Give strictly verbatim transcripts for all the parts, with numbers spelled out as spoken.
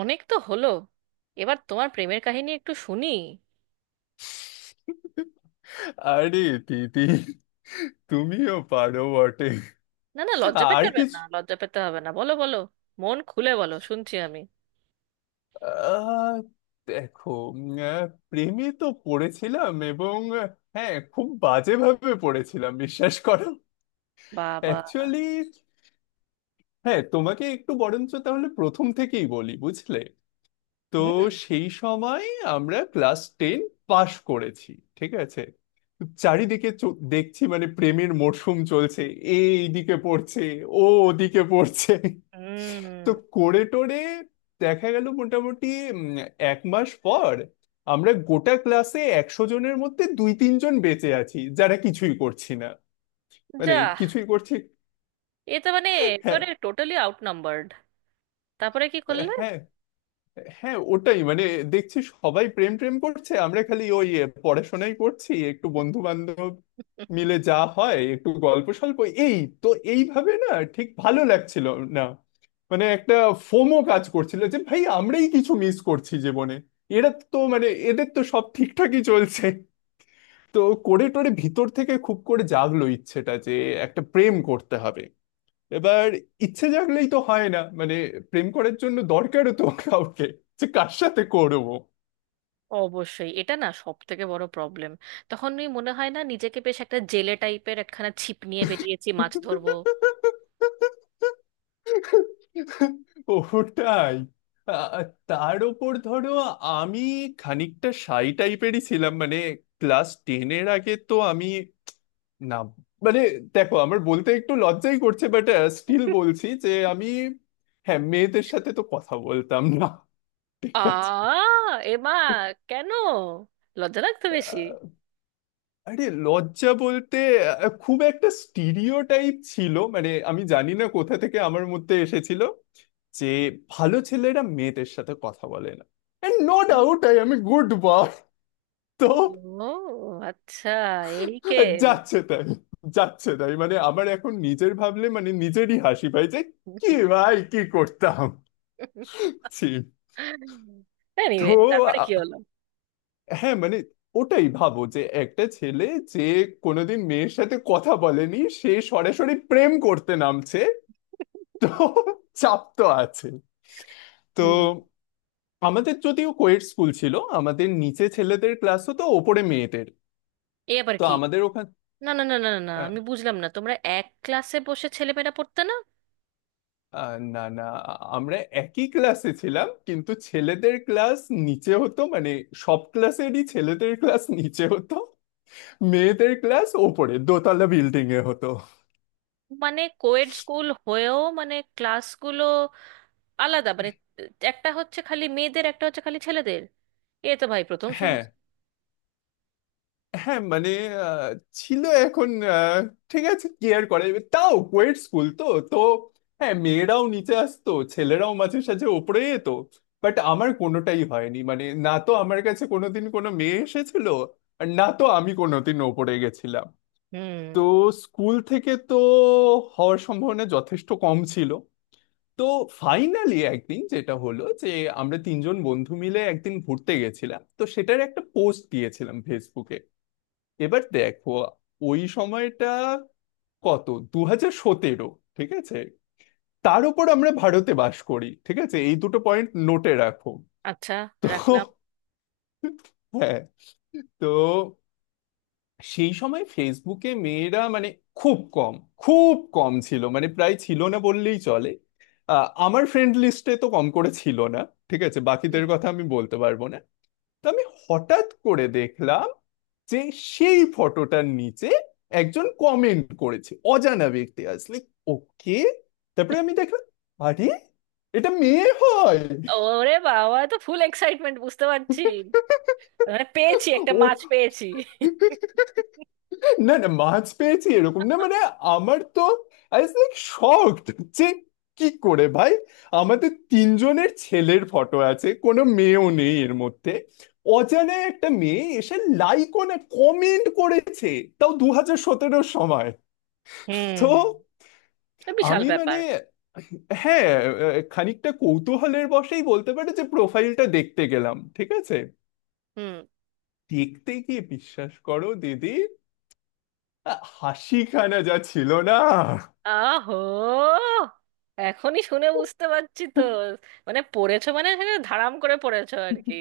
অনেক তো হলো। এবার তোমার প্রেমের কাহিনী একটু শুনি। আরে দিদি, তুমিও পারো বটে। না না, লজ্জা পেতে আর হবে কিছু? না, লজ্জা পেতে হবে না, বলো বলো। মন খুলে বলো, শুনছি আমি। আহ, দেখো, উম, আহ, প্রেমে তো পড়েছিলাম এবং আহ, হ্যাঁ, খুব বাজেভাবে পড়েছিলাম বিশ্বাস করো। বাবা। অ্যাকচুয়ালি হ্যাঁ, তোমাকে একটু বরঞ্চ তাহলে প্রথম থেকেই বলি বুঝলে। তো হুম, সেই সময় আমরা ক্লাস টেন পাশ করেছি, ঠিক আছে। তো চারিদিকে চ- দেখছি মানে প্রেমের মরশুম চলছে। এ এইদিকে পড়ছে, ও ওদিকে পড়ছে। হুম। তো করে টোরে দেখা গেল মোটামুটি উম, এক মাস পর আমরা গোটা ক্লাসে একশো জনের মধ্যে দুই তিনজন বেঁচে আছি যারা কিছুই করছি না, মানে যা। কিছুই করছি। এ তো মানে হ্যাঁ একেবারে টোটালি আউট নাম্বারড। তারপরে কি করলে? হ্যাঁ হ্যাঁ, ওটাই মানে দেখছি সবাই প্রেম প্রেম করছে, আমরা খালি ওই এ, পড়াশোনাই করছি, একটু বন্ধু বান্ধব মিলে যা হয় একটু গল্প স্বল্প এই। তো এইভাবে না ঠিক ভালো লাগছিল না, মানে একটা ফোমো কাজ করছিল যে ভাই আমরাই কিছু মিস করছি জীবনে, এরা তো মানে এদের তো সব ঠিকঠাকই চলছে। তো করে টোরে ভিতর থেকে খুব করে জাগলো ইচ্ছেটা যে একটা প্রেম করতে হবে এবার। ইচ্ছে জাগলেই তো হয় না, মানে প্রেম করার জন্য দরকারও তো কাউকে, যে কার সাথে করবো। অবশ্যই, এটা না সব থেকে বড় প্রবলেম। তখন ওই মনে হয় না নিজেকে বেশ একটা জেলে টাইপের একখানা ছিপ নিয়ে বেরিয়েছি মাছ ধরবো। ওটাই আ- তার ওপর ধরো, আমি খানিকটা শাই টাইপেরই ছিলাম, মানে ক্লাস টেনের আগে তো আমি না মানে, দেখো আমার বলতে একটু লজ্জাই করছে বাট স্টিল বলছি যে আমি হ্যাঁ মেয়েদের সাথে তো কথা বলতাম না, ঠিক আছে। আ, এ মা, কেন? লজ্জা লাগতো বেশি? আরে লজ্জা বলতে আহ, খুব একটা স্টিরিওটাইপ ছিল মানে আমি জানি না কোথা থেকে আমার মধ্যে এসেছিল যে ভালো ছেলেরা মেয়েদের সাথে কথা বলে না। এন্ড নো ডাউট আই আমি গুড বয় তো ও আচ্ছা। এই কেন? যাচ্ছে তাই, যাচ্ছে তাই মানে আমার এখন নিজের ভাবলে মানে নিজেরই হাসি পাই যে কি ভাই কি করতাম। ছি। তো এনিওয়ে তারপরে আ, কি হলো? হ্যাঁ মানে ওটাই ভাবো যে একটা ছেলে যে কোনোদিন মেয়ের সাথে কথা বলেনি সে সরাসরি প্রেম করতে নামছে, তো চাপ তো আছে। তো হুম। আমাদের যদিও কোয়েট স্কুল ছিল, আমাদের নিচে ছেলেদের ক্লাস হতো, ওপরে মেয়েদের। এ আবার তো কি? আমাদের ওখানে না না না না না না, আমি বুঝলাম না, তোমরা এক ক্লাসে বসে ছেলেমেয়েরা পড়তে না? না, না আমরা একই ক্লাসে ছিলাম, কিন্তু ছেলেদের ক্লাস নিচে হতো, মানে সব ক্লাসেরই ছেলেদের ক্লাস নিচে হতো, মেয়েদের ক্লাস ওপরে দোতলা বিল্ডিং এ হতো। মানে কোয়েড স্কুল হয়েও মানে ক্লাসগুলো আলাদা? মানে একটা হচ্ছে খালি মেয়েদের, একটা হচ্ছে খালি ছেলেদের। এ তো ভাই প্রথম হ্যাঁ শুনছি। হ্যাঁ, মানে আহ, ছিল এখন আহ, ঠিক আছে, কেয়ার করে এবার তাও কোয়েট স্কুল তো। তো হ্যাঁ, মেয়েরাও নিচে আসতো, ছেলেরাও মাঝে সাঝে ওপরে যেত, বাট আমার কোনোটাই হয়নি, মানে না তো আমার কাছে কোনোদিন কোনো মেয়ে এসেছিল আর না তো আমি কোনোদিন ওপরে গেছিলাম। তো হুম। স্কুল থেকে তো হওয়ার সম্ভাবনা যথেষ্ট কম ছিল। তো ফাইনালি একদিন যেটা হলো যে আমরা তিনজন বন্ধু মিলে একদিন ঘুরতে গেছিলাম, তো সেটার একটা পোস্ট দিয়েছিলাম ফেসবুকে। এবার দেখো, ওই সময়টা কত? দু হাজার সতেরো, ঠিক আছে। তার উপর আমরা ভারতে বাস করি, ঠিক আছে, এই দুটো পয়েন্ট নোটে রাখো। আচ্ছা। তো রাখলাম। হ্যাঁ, তো সেই সময় ফেসবুকে মেয়েরা মানে খুব কম, খুব কম ছিল, মানে প্রায় ছিল না বললেই চলে। আহ, আমার ফ্রেন্ড লিস্টে তো কম করে ছিল না, ঠিক আছে, বাকিদের হুম। কথা আমি বলতে পারবো না। তো আমি হঠাৎ করে দেখলাম যে সেই ফটোটার নিচে একজন কমেন্ট করেছে, অজানা ব্যক্তি আসলে। ওকে, তারপরে আমি দেখলাম আরে এটা মেয়ে হয়। ওরে বাবা, এ তো ফুল এক্সাইটমেন্ট বুঝতে পারছি। মানে পেয়েছি, একটা ও মাছ পেয়েছি। না না, মাছ পেয়েছি এরকম না, মানে আমার তো আই ওয়াজ লাইক শকড যে কি করে ভাই, আমাদের তিনজনের ছেলের ফটো আছে, কোনো মেয়েও নেই এর মধ্যে, অজানা একটা মেয়ে এসে লাইক না কমেন্ট করেছে, তাও দু হাজার সতেরোর সময়। তো হুম। এ বিশাল আমি মানে ব্যাপার। হ্যাঁ আহ, খানিকটা কৌতূহলের বশেই বলতে পারে যে প্রোফাইলটা দেখতে গেলাম, ঠিক আছে। হুম। দেখতে গিয়ে বিশ্বাস করো দিদি, আহ, হাসিখানা যা ছিল না। আহো, এখনই শুনে বুঝতে পারছি তো। মানে পড়েছো, মানে এখানে ধারাম করে পড়েছো আর কি।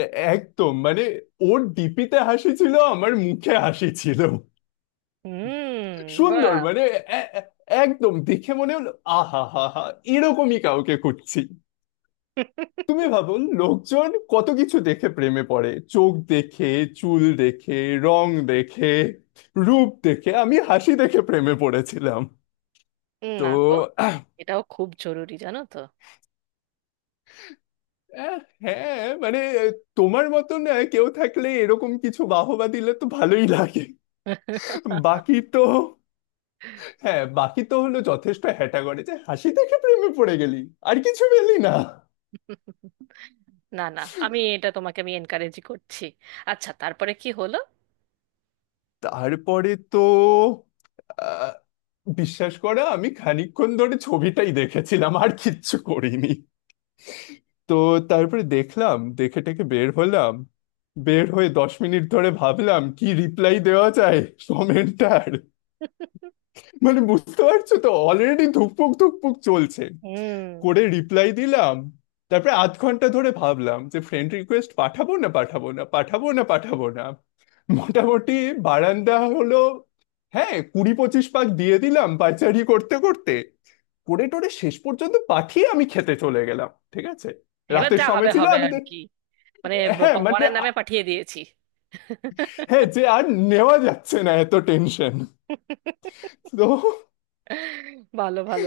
এ- একদম মানে ওর ডিপিতে হাসি ছিল, আমার মুখে হাসি ছিল, হুম। সুন্দর বাহ। মানে এ- এ- একদম দেখে মনে হলো আহা হা হা এরকমই কাউকে খুঁজছি। তুমি ভাবো, লোকজন কত কিছু দেখে প্রেমে পড়ে, চোখ দেখে, চুল দেখে, রং দেখে, রূপ দেখে, আমি হাসি দেখে প্রেমে পড়েছিলাম। না তো তো, এটাও খুব জরুরি জানো তো। আহ, হ্যাঁ, মানে তোমার মতো না কেউ থাকলে এরকম কিছু বাহবা দিলে তো ভালোই লাগে, বাকি তো হ্যাঁ, বাকি তো হলো যথেষ্ট হ্যাটা করে যে হাসি দেখে প্রেমে পড়ে গেলি আর কিছু পেলি না। না না, আমি এটা তোমাকে, আমি এনকারেজই করছি। আচ্ছা, তারপরে কি হলো? তারপরে তো বিশ্বাস করে আমি খানিকক্ষণ ধরে ছবিটাই দেখেছিলাম আর কিচ্ছু করিনি। তো তারপরে দেখলাম দেখে টেকে বের হলাম, বের হয়ে দশ মিনিট ধরে ভাবলাম কি রিপ্লাই দেওয়া যায় কমেন্টার, মানে বুঝতে পারছো তো অলরেডি ধুকপুক ধুকপুক চলছে। হুম। করে রিপ্লাই দিলাম। তারপরে আধ ঘন্টা ধরে ভাবলাম যে ফ্রেন্ড রিকোয়েস্ট পাঠাবো না পাঠাবো না পাঠাবো না পাঠাবো না। মোটামুটি বারান্দা হলো, হ্যাঁ কুড়ি পঁচিশ পাক দিয়ে দিলাম পাইচারি করতে করতে, করে টোরে শেষ পর্যন্ত পাঠিয়ে আমি খেতে চলে গেলাম, ঠিক আছে। এবার রাতের যা সময় হবে ছিল হবে আমি আর তো- কি। মানে হ্যাঁ মানে ভগবানের নামে আ- পাঠিয়ে দিয়েছি। হ্যাঁ যে আর নেওয়া যাচ্ছে না এত টেনশন। তো ভালো ভালো।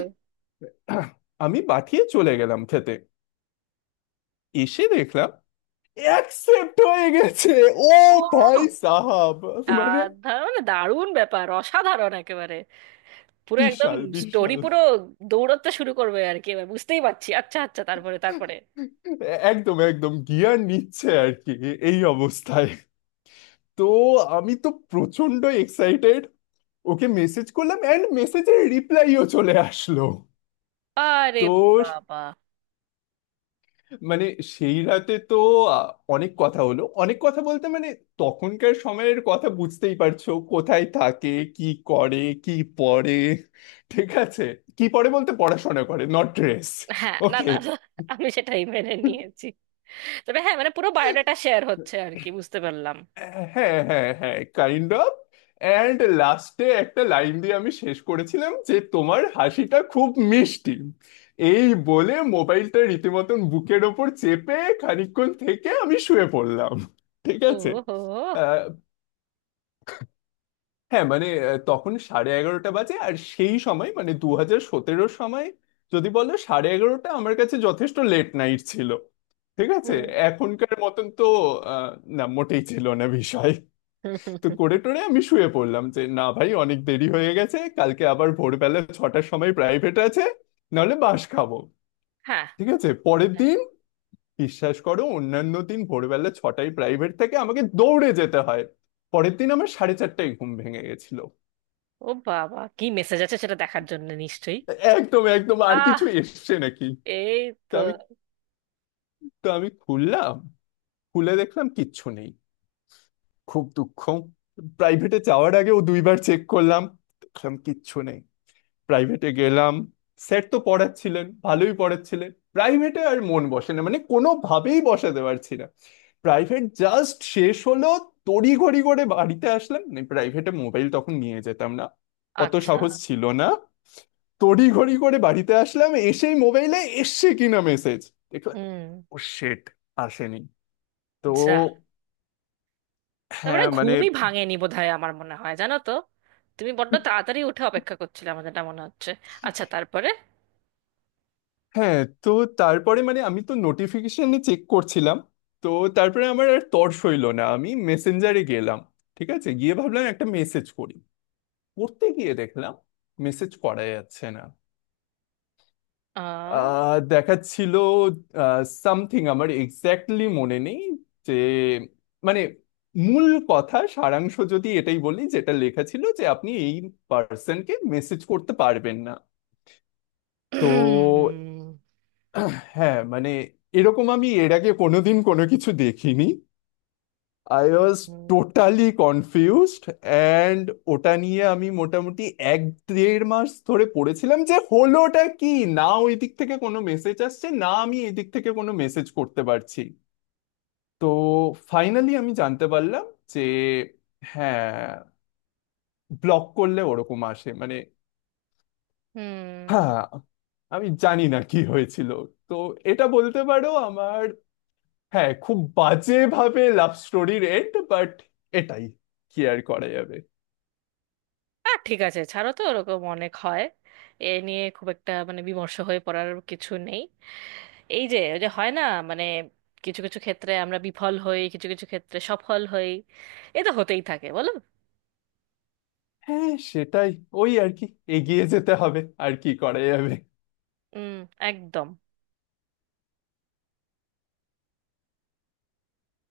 আমি পাঠিয়ে চলে গেলাম খেতে, এসে দেখলাম অ্যাকসেপ্ট হয়ে গেছে। ও ও। ভাই সাহাব, মানে সাধারণ দারুণ ব্যাপার, অসাধারণ একেবারে। পুরো একদম। বিশাল স্টোরি বিশাল পুরো দৌড়াতে শুরু করবে আর কি এবার, বুঝতেই পারছি। আচ্ছা আচ্ছা, তারপরে? তারপরে? এ- একদম একদম গিয়ার নিচ্ছে আর কি এ- এই অবস্থায়। তো আমি তো প্রচন্ড এক্সাইটেড, ওকে মেসেজ করলাম অ্যান্ড মেসেজের রিপ্লাইও চলে আসলো। আরে তো বাবা। মানে সেই রাতে তো আ, অনেক কথা হলো, অনেক কথা বলতে মানে তখনকার সময়ের কথা বুঝতেই পারছো, কোথায় থাকে, কি করে, কি পড়ে, ঠিক আছে, কি পড়ে বলতে পড়াশোনা করে, নট ড্রেস। হ্যাঁ, না ওকে, না না, আমি সেটাই মেনে নিয়েছি। তবে হ্যাঁ, মানে পুরো বায়োডাটা শেয়ার হচ্ছে আর কি, বুঝতে পারলাম। হ্যাঁ হ্যাঁ হ্যাঁ কাইন্ড অফ। অ্যান্ড লাস্টে একটা লাইন দিয়ে আমি শেষ করেছিলাম যে তোমার হাসিটা খুব মিষ্টি, এই বলে মোবাইলটা রীতিমতন বুকের ওপর চেপে খানিকক্ষণ থেকে আমি শুয়ে পড়লাম, ঠিক ও আছে। হো। হ্যাঁ মানে আহ, তখন সাড়ে এগারোটা বাজে আর সেই সময় মানে দু হাজার সতেরোর সময় যদি বলো, সাড়ে এগারোটা আমার কাছে যথেষ্ট লেট নাইট ছিল, ঠিক আছে, হুম। এখনকার মতন তো আহ, না মোটেই ছিল না বিষয়। হুম, হুম, তো করে হুম। টোরে আমি শুয়ে পড়লাম যে না ভাই অনেক দেরি হয়ে গেছে, কালকে আবার ভোরবেলা ছটার সময় প্রাইভেট আছে, নাহলে বাস খাবো, হ্যাঁ। ঠিক আছে। পরের হ্যাঁ। দিন বিশ্বাস করো, অন্যান্য দিন ভোরবেলা ছটায় প্রাইভেট থেকে আমাকে দৌড়ে যেতে হয়, পরের দিন আমার সাড়ে চারটায় ঘুম ভেঙে গেছিল। ও বাবা, কি মেসেজ আছে সেটা দেখার জন্য নিশ্চয়ই। একদম একদম আর আহ। কিছু এসছে নাকি। এই তো তো। আমি তো আমি খুললাম, খুলে দেখলাম কিচ্ছু নেই, খুব দুঃখ। প্রাইভেটে যাওয়ার আগে ও দুইবার চেক করলাম, দেখলাম কিচ্ছু নেই। প্রাইভেটে গেলাম, স্যার তো পড়াচ্ছিলেন ভালোই পড়াচ্ছিলেন, প্রাইভেটে আর মন বসে না, মানে কোনোভাবেই বসাতে পারছি না। প্রাইভেট জাস্ট শেষ হলো, তড়িঘড়ি করে বাড়িতে আসলাম। প্রাইভেটে মোবাইল তখন নিয়ে যেতাম না, অত আচ্ছা। সাহস ছিল না। তড়িঘড়ি করে বাড়িতে আসলাম এসেই মোবাইলে এসছে কিনা মেসেজ দেখলাম। হুম। ও শেট, আসেনি। তো যা। তারপরে হ্যাঁ মানে ঘুমই ভাঙেনি বোধহয়, আমার মনে হয় জানো তো। তুমি বড্ড তাড়াতাড়ি উঠে অপেক্ষা করছিলে আমার, যেটা মনে হচ্ছে। আচ্ছা তারপরে? হ্যাঁ। তো তারপরে মানে আমি তো নোটিফিকেশনে চেক করছিলাম, তো তারপরে আমার আর তর্স হইল না, আমি মেসেঞ্জারে গেলাম, ঠিক আছে, গিয়ে ভাবলাম একটা মেসেজ করি, পড়তে গিয়ে দেখলাম মেসেজ করা যাচ্ছে না। আহ। আহ দেখাচ্ছিল সামথিং, আমার এক্স্যাক্টলি মনে নেই, যে মানে মূল কথা সারাংশ যদি এটাই বলি যেটা লেখা ছিল যে আপনি এই পার্সনকে মেসেজ করতে পারবেন না। তো হ্যাঁ মানে এরকম আমি এর আগে কোনোদিন কোনো কিছু দেখিনি, I was totally confused and ওটা নিয়ে আমি মোটামুটি এক দেড় মাস ধরে পড়েছিলাম যে হলোটা কি, না ওই দিক থেকে কোনো মেসেজ আসছে না আমি এই দিক থেকে কোনো মেসেজ করতে পারছি। তো ফাইনালি আমি জানতে পারলাম যে হ্যাঁ ব্লক করলে ওরকম আসে, মানে হুম। হ্যাঁ আমি জানি না কি হয়েছিল। তো এটা বলতে পারো আমার হ্যাঁ খুব বাজেভাবে লাভ স্টোরির এন্ড, বাট এটাই কি আর করা যাবে। আর ঠিক আছে, ছাড়ো তো, ওরকম অনেক হয়। এ নিয়ে খুব একটা মানে বিমর্ষ হয়ে পড়ার কিছু নেই। এই যে ওই যে হয় না মানে কিছু কিছু ক্ষেত্রে আমরা বিফল হই, কিছু কিছু ক্ষেত্রে সফল হই। এ তো হতেই থাকে বলো। হ্যাঁ সেটাই, ওই আর কি, এগিয়ে যেতে হবে, আর কি করা যাবে। হুম। একদম।